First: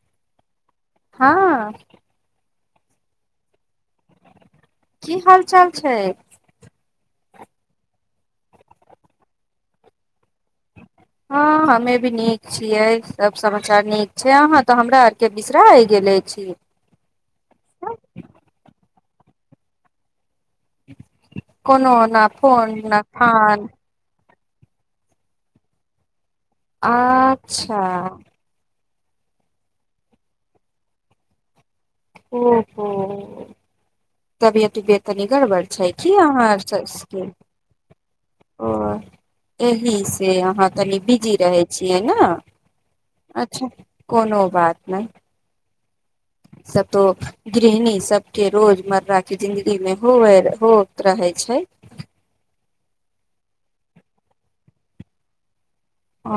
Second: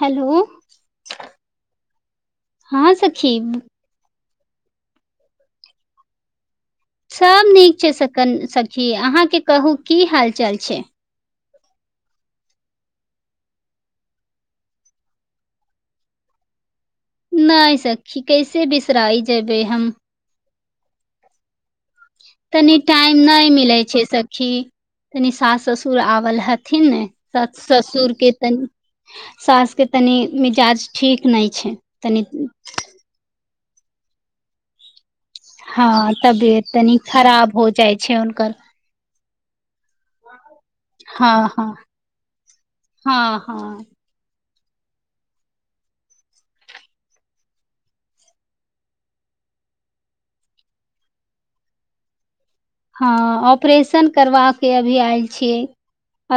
hello हाँ हँ सखी की हाल चाल छै सब नीक छै स सखी अहाँके कहू की हाल चाल छै हँ हमे भी नीक छियै सब समाचार नीक छै अहाँ तऽ हमरा आरके बिसरा आ गेले छी नहि सखी कैसे बिसराई जेबै हम ह [inaudible] कोनो न फोन न फान खि तनी सास ससुर आवल ह हथिन ने अच्छा ससुरके तनि सास के तनी मिजाज ठीक नहि छै तनी ओहो तबियत उबियत तनी गड़बड़ छै हँ की अहाँ तबियत तनी सबके खराब हो जाइ छै हुनकर ओ एहि से अहाँ तनि हँ बिजी रहै हँ छियै ने हँ अच्छा हँ कोनो बात नहि सभतो गृहिणी सभके रोजमर्राके जिन्दगीमे हो होइत रहै छै हँ ऑपरेशन करबाे अभी आयल छियै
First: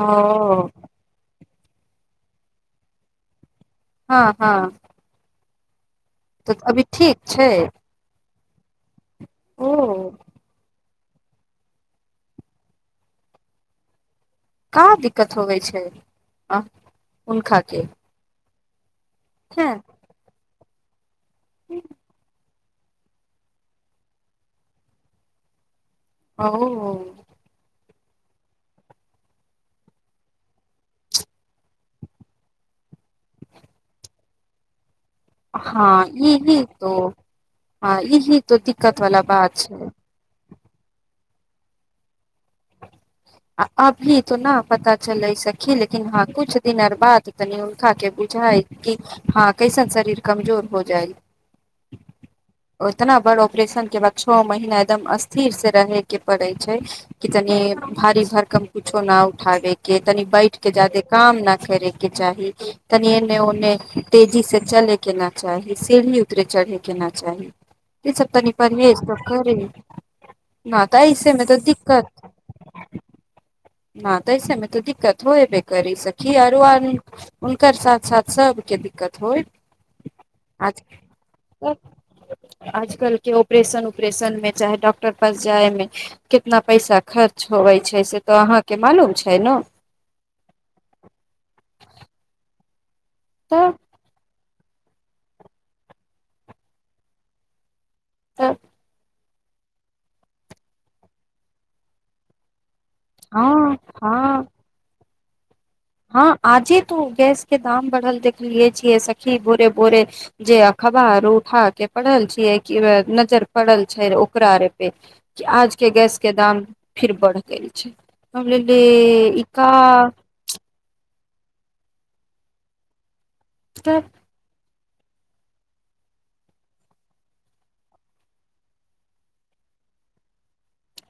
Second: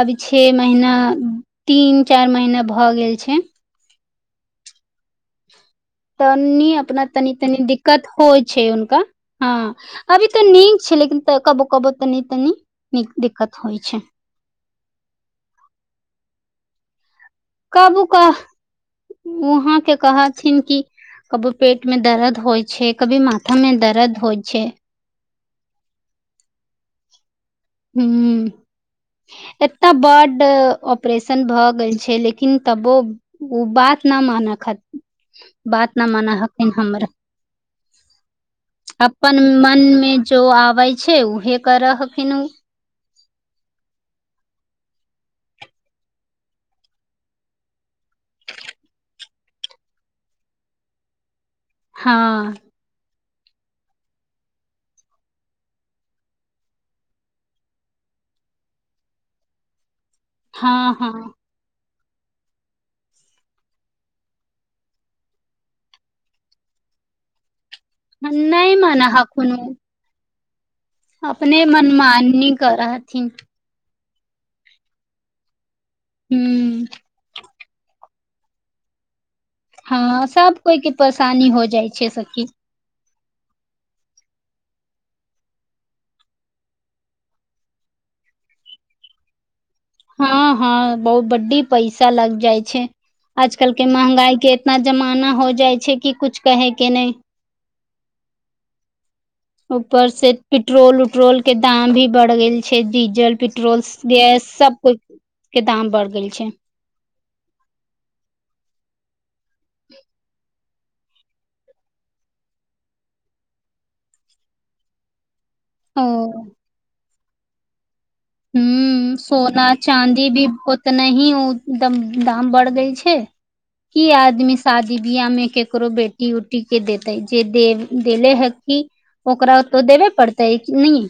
अभी छे महिना तीन चारि महीना भऽ गेल छै हँ हँ तऽ तनी अभी अपना ठीक तनी छै तनी दिक्कत होइ छै उनका हँ ओ अभी तऽ नी छै लेकिन कबो कबो तनी तनी नीक दिक्कत होइ छै का दिक्कत होवे छै आ हुनका के कबू का हैं वहाँके कहत छन की कबो पेट में दर्द होइ छै कभी माथा में दर्द होइ छै ओ हुँ एतय ब्ड ऑपरेशन भऽ गेल छै लेकिन तबो ओ बात न मान खातिर हँ यही तो हमर हँ इही तो दिक्कत वाला बात छै अबै छै उहे करऽखिन आ अभी तो न पता चलै सखी लेकिन हँ कछ दिन बाद तनि उलनका के बुझााय कि हँ कैसन शरीर कमजोर हो जाय हँ बड ऑपरेशन के बाद छओ महीना एकदम स्थिर से रहे के पड़े छै कि तनि भी भर कम कुछो न उठाबे के तनी बैठ के हँ जादे हँ काम न करे के चाही तनिए ने ओन्ने तेजी से चले के न चाही सीढ़ी उतरे चढ़ै के न चाही ई सब तनी नहि परहेज मानऽ हखुन करे उ न तऽ ऐसेमें तऽ अपने दिक्कत मनमानी करऽ हथिन न तऽ एहि सममे त दिक्त होय ब कर सकी आर आ हूँ हुनकर साथ साथ सबके दिक्कत होइ हँ सब कोइके परेशानी हो जाइ छै सखि आजकल के ऑपरेशन उपरेशन में चाहे डॉक्टर पास जाय मे कितना पैसा खर्च होवे छै से तो अहा के मालूम छै न हँ हँ बहुत बड्डी पैसा लाग जाइ छै तऽ आजकल के महँंगाई के इतना जमाना हो जाइ छै कि कुछ कहे के नहि हँ ऊपर से पेट्रोल उट्रोल के दाम भी बढ़ गेल छै छै डीजल हँ पेट्रोल हँ गैस सबकुछ हँ आजे तो गैस के दाम बढ़ल देखलियै छियै सखी भोरे बोरे जे अखबार उठा के पड़ल छियै कि नजर पड़ल छै ओकरार पे आज के गैस के ओ दाम फिर बढ़ गेल छै हमलले इका तऽ नहि ओ एकदम दाम बढ़ दै छै तऽ की आदमी शादी बियाह में केकरो बेटी उटी के देते जे दे देेले ह क ओकरा ओतो देबे पड़ते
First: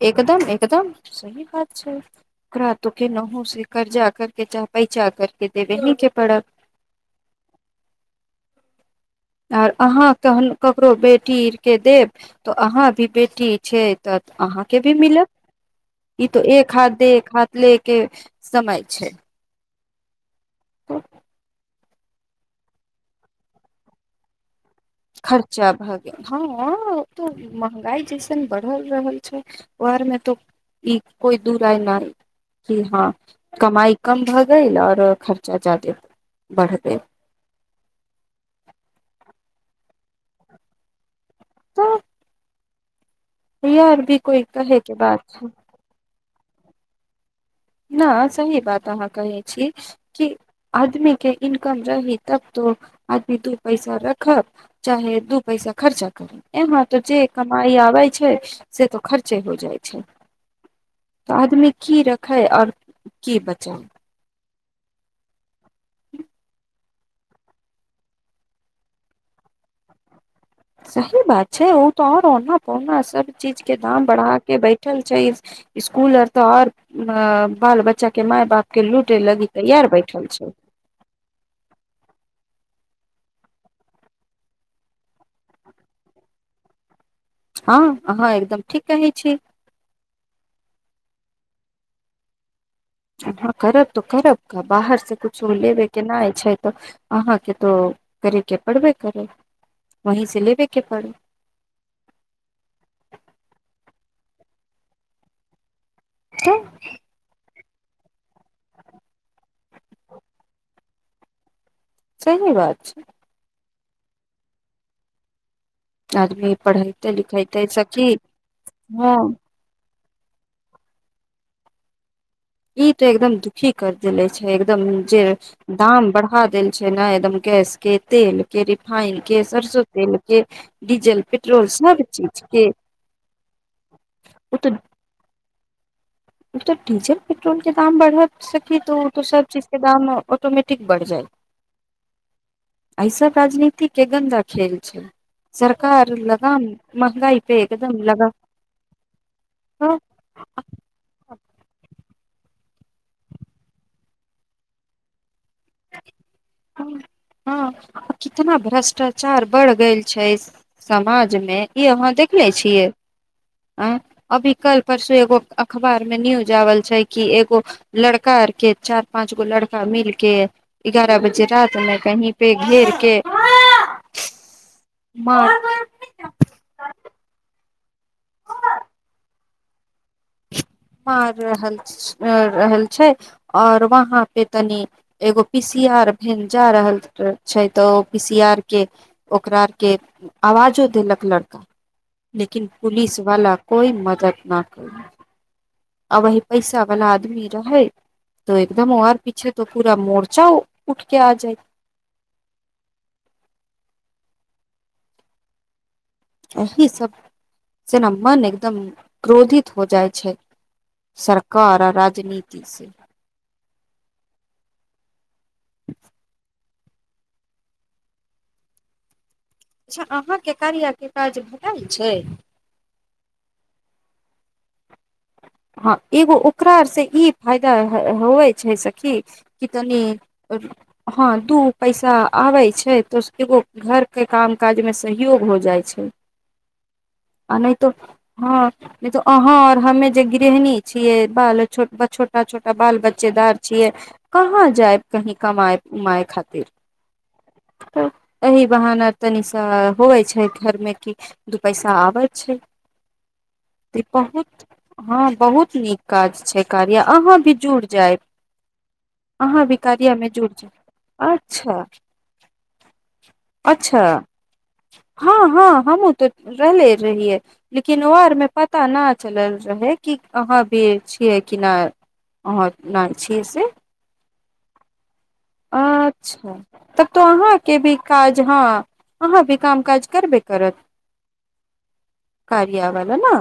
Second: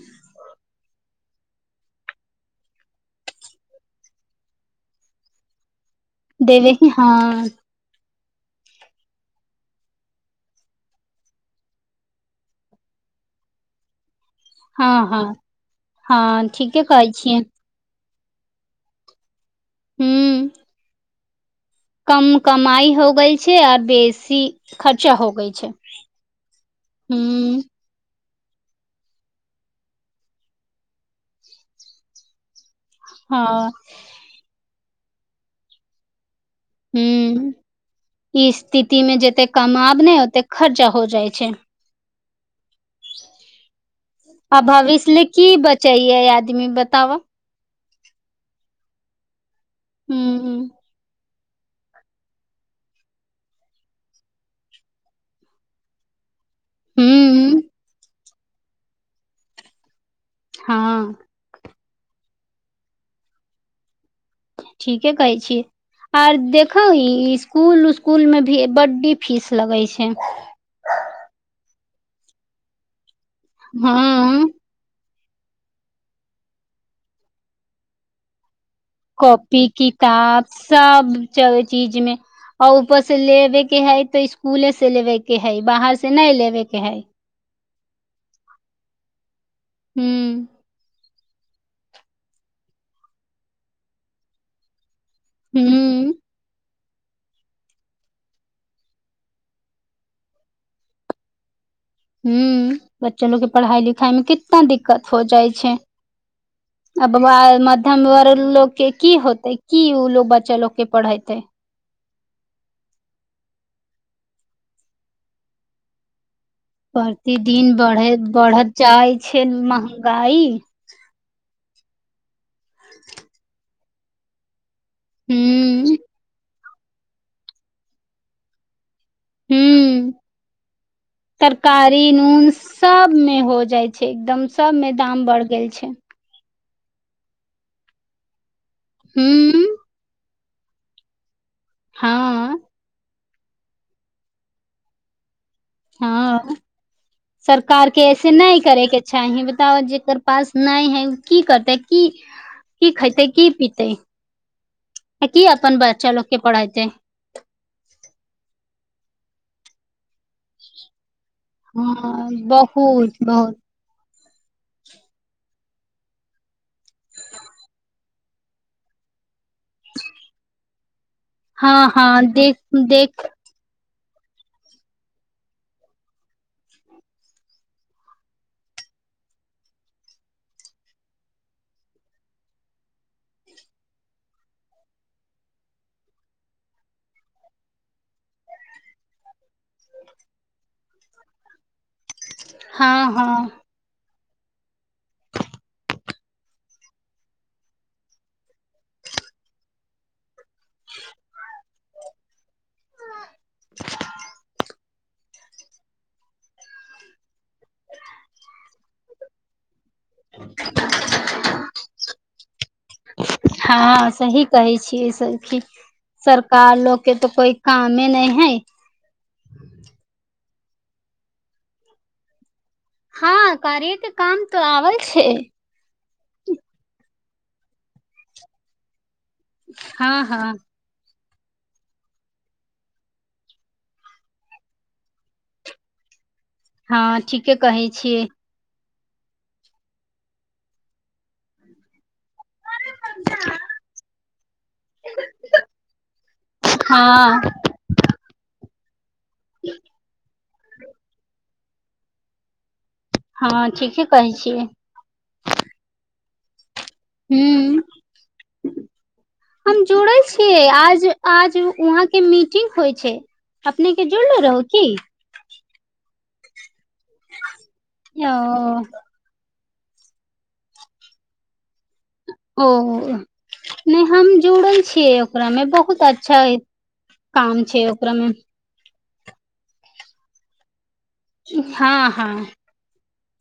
एकदम एकदम सही बात छै रातो के नहु से कर्जा करके आ पैंचा करके दे दहिं देबय कें ही हँ आर अहाँ कहन ककरो बेटी र के देब तऽ अहाँ भी बेटी छै तऽ अहाँके भी हँ मिलत हँ ई तो हँ एक ठीके हाथ कहै दे एक छियै हाथ ले के समय छै हुँ कम कमाइ हो गेल छै आर बेसी खर्चा हो गई छै खर्चा भए गेल हँ त हूँ महँगाइ जे छै बढ़ल रहल छै उर मे तो ई कोइ दू आय न हँ कमाई कम भऽ गेल आऔर खर्चा जादे बढ़ गेल हुँ ई स्थिति मे जतेक कामाब ने ओते खर्चा हो जाए छै तऽ यार भी कोइ आ कहे के बात भविष्यल छै की बचैय याद ती बताव हाँ सही बात अहाँ कहै छी की हूं आदमीेकें इनकम रही तब तो आदमी दू पैसा रखब चाहे दू पैसा खर्चा करब एमेहर तऽ जे हूं कमाइ आबै छै से तऽ खर्चे हो जाइ छै हाँ तऽ आदमी की रख तै आओर की बचाअत ठीके कहै छी आर देखब ई इसकुल उस्कुल मे भी बड्डी फीस लगै छै सही बात छै ओ तऽ आर ने प ने चीज के दाम हँ बढ़ााक बैठल छै स्कूल अ तऽ आओर बाल बच्चा के माय बाप के लूटे लगी कॉपी तैयार बैठल किताब छै सब च चीजमे आउ उपो से लेबे के है तऽ स्सकूले से लेबे के है बाहर से नहि लेबे के है हँ अहाँ एकदम ठीक कहै छी हूं करब तऽ करब क बाहर से कछो लेबे हूं केनाइ छै तऽ अहाँके तो करे के पड़बे करे वहीं से लेबे के परि हुँ बच्चो लोग के पढ़ाई लिखाई में कितना दिक्कत हो जाइ छै तऽ आ बबा म [inaudible] तें दुआरे लोग के की होते की ओ लोग बच्चा लोग के पढ़ेते सही बात छै आज भी प्रतिदिन बढ़ बढ़त जाइ हँ छै म गाई ई तऽ एकदम दुखी कर देले छै एकदम जे हूँ दाम बढ़ा देल नहि एकदम केैस के तेल क हुँ डीजल पेट्रोल सब तरकारी चीज नून के सबमे हो जाइ छै एकदम ओ तऽ सबमे दाम बढ़ गेल छै तऽ डीजल पेट्रोल के दाम बढ़ स तो सब चीज हूँ के दाम ऑटोमैटिक बढ़ जाइ हाँ ईस राजनीतिक के गन्दा खेेल छै सरकार हँ लगाम महंगाई पे सरकार एकदम के लगा ऐसे नहि करेके चाही बताब हँ जकर पास नहि है की करतै की की खेतै की पीतै हँ कितना भर्ष्टा चार बढ़ गेल छै समाज मे ई अहाँ हँ देख ले छियै बहुत बहुत आ अभी कल परसू एगो अखबार में न्यूज आवल छै क एगो लड़का आर के चार पांच गो लड़का मिल के एगारह बजे रात हँ में हँ कहीं पे देख घेर के देख मार देलक मार रहल रहल छै आओर वहाँ पे तनि एगो पीसी आर भ जा रहल छै तऽ ओ पीसी आर के ओकरा आर के आवाजो देलक लड़का लेकिन हँ हँ पुलिसवाला कोई मदद नख [inaudible] आ वी पैसा वाला आदमी रहै तो एकदम आर पीछे तो पूरा मोड़ च जााउ उठके आ जाइ आ एहिही सब से ने मन एकदम क्रोधित हो जाइ छै सरकार आ राजनीति से हँ सही कहै छियै सखी सर सरकार लोकोग के तऽ कोई कामे नहि है अच्छा अहाँके कार आरके काज भेटल छै हँ कार्यके काम तऽ आबै छै हँ एगो ओकररार से ई फायदा होइ छै सखी की तनी हँ हँ हँ दू पैसा आबै छै तऽ एगो घरके काम काजमे सहयोग हो जाइ छै हँ ठीके कहै छियै नइ तऽ अहाँ और हमे जे गृहणी छियै बाल छोट ब छोट जे छोटा छोटा बाल बच्चेदार छियै कहाँ जाइब कही कमााय उमाय खातिर हँ तब एहि बहाना तनि सा होवइ छै घरमे कि दू पैसा आबैत छै हँ तऽ ठीके कहै बहुत छियै हँ बहुत नीक काज छै कार्य अहाँ भी जुड़ जायब हु अहाँ भी हम जुड़ल कार्यामे जुड़ छियै आज जाउ आज अच्छा वहाँके मीटिंग होइ छै अच्छा अपनेके जुड़ले रहू की हँ हँ हमहुँ तऽ रहले रहियै लेकिन ओ आर मे पता न चलल रहै कि अहाँ भी छियै कि ना ओ नइ हम जुड़ै छियै ओकरा मे बहुत अच्छा तब तो काम अहाँके छै भी ओकरा मे काज हँ अहाँ भी काम काज करबे करब हँ हँ ना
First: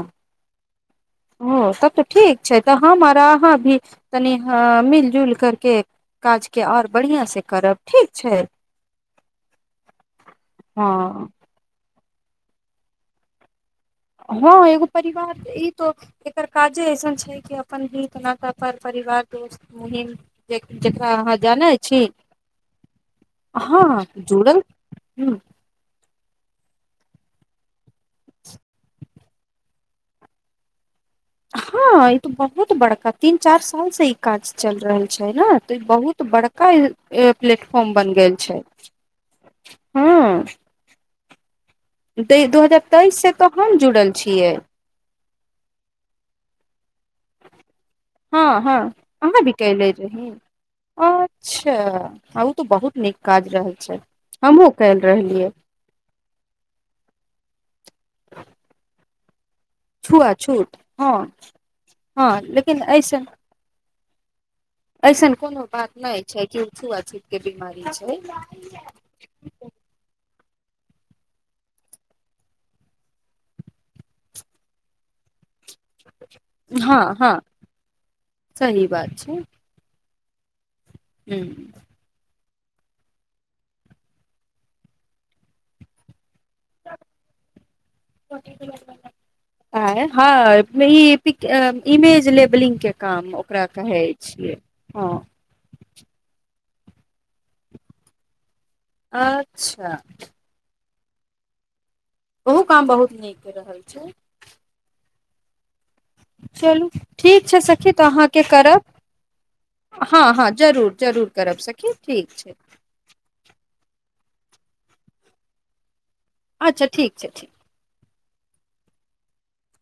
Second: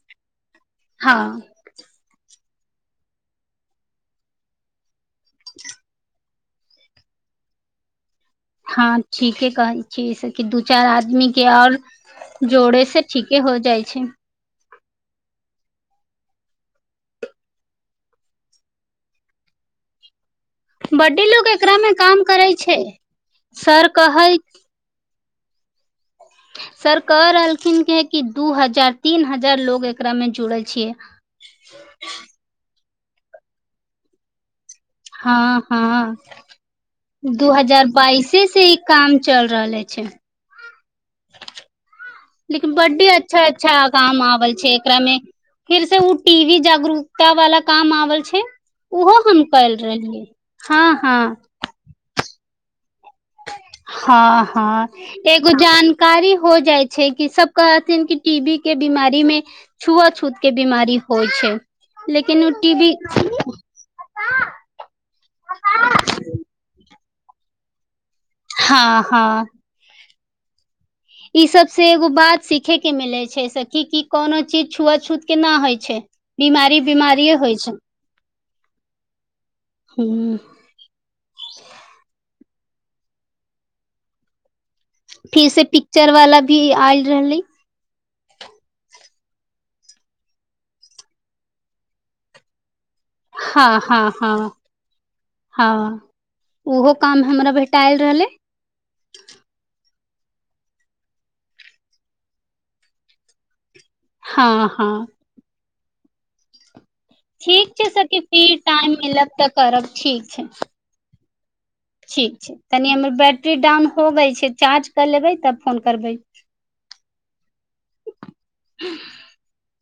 हँ ओ तब तऽ ठीक छै तऽ हम अहाँ भी तनि हँ मिलजुल करके काज के आओर बढ़िआँ से करब ठीक छै हँ ठिके कहै छिये सखी दू चारि हँ आदमी के आओर जोड़े से ठीके हो जाइ छै हँ एगो परिवार ई तो एकर काजे अइसन छै कि अपन हित नात पर परिवार दोस्त महिम बड्डे लोग एकरा मे काम करै छै सर कहै हु सर कह रहलखिन कि कि दू हजार तीन हजार लोग एकरा मे जुड़ैय छियै हँ ई त बहुत बड़का तीन चार साल से ई काज चलि रहल छै ने हँ तऽ ई हँ बहुत बड़का ए दू हजार प्लेटफॉर्म बन गेल बाइसे छै से ई काम चल रहले छै हँ दू लेकिन हजार बड्डे तेइस से अच्छा तो अच्छा हम जुड़ल काम आबय छियै छै एकरामे फेर से उऽ टी वी जागरूक ता वाला काम आबल छै हँ हँ ओहो हम अहाँ भी कइल कले रहलियै रही हँ हँ त बहुत नीक काज रहल छै हँ हमहुँ कयल हँ रहलियै एगो जानकारी हो जाइ छै कि सब कहथिन कि टी बी के बीमारी टीमे छुआ छुआछूत के छूत बीमारी हँ होइ छै हँ लेकिन ओ टी भी ऐसन आ ऐसन कोनो बात नहि छै कि छुआ के बीमारी छै हँ हँ इ सब से एगो बात सीखे के मिले छै से की की कोनो चीज छुआ छूत के न होइ छै बीमारी हँ हँ बीमारिये होइ छै सही बात छै हू ह्म फिर से पिक्चर वाला भी आयल रहलै ह इमेज लेबलिंग के काम ओकरा हँ कहै हँ हँ छियै हँ हँ ओहो काम हमरा भेटा आयल रहलै अच्छा ओहु काम बहुत नीक कर रहल छै हँ हँ चलू ठीक छै सखी तऽ अहाँके फिर करब टाइम मिलब तऽ करब हँ ठीक छै हँ जरूर जरूर करब सक ठीक छै तनि हमर बैटरी डाउन हो गेल छै चार्ज कर लेबै तब फोन करबै अच्छा ठीक छै ठीक [unintelligible]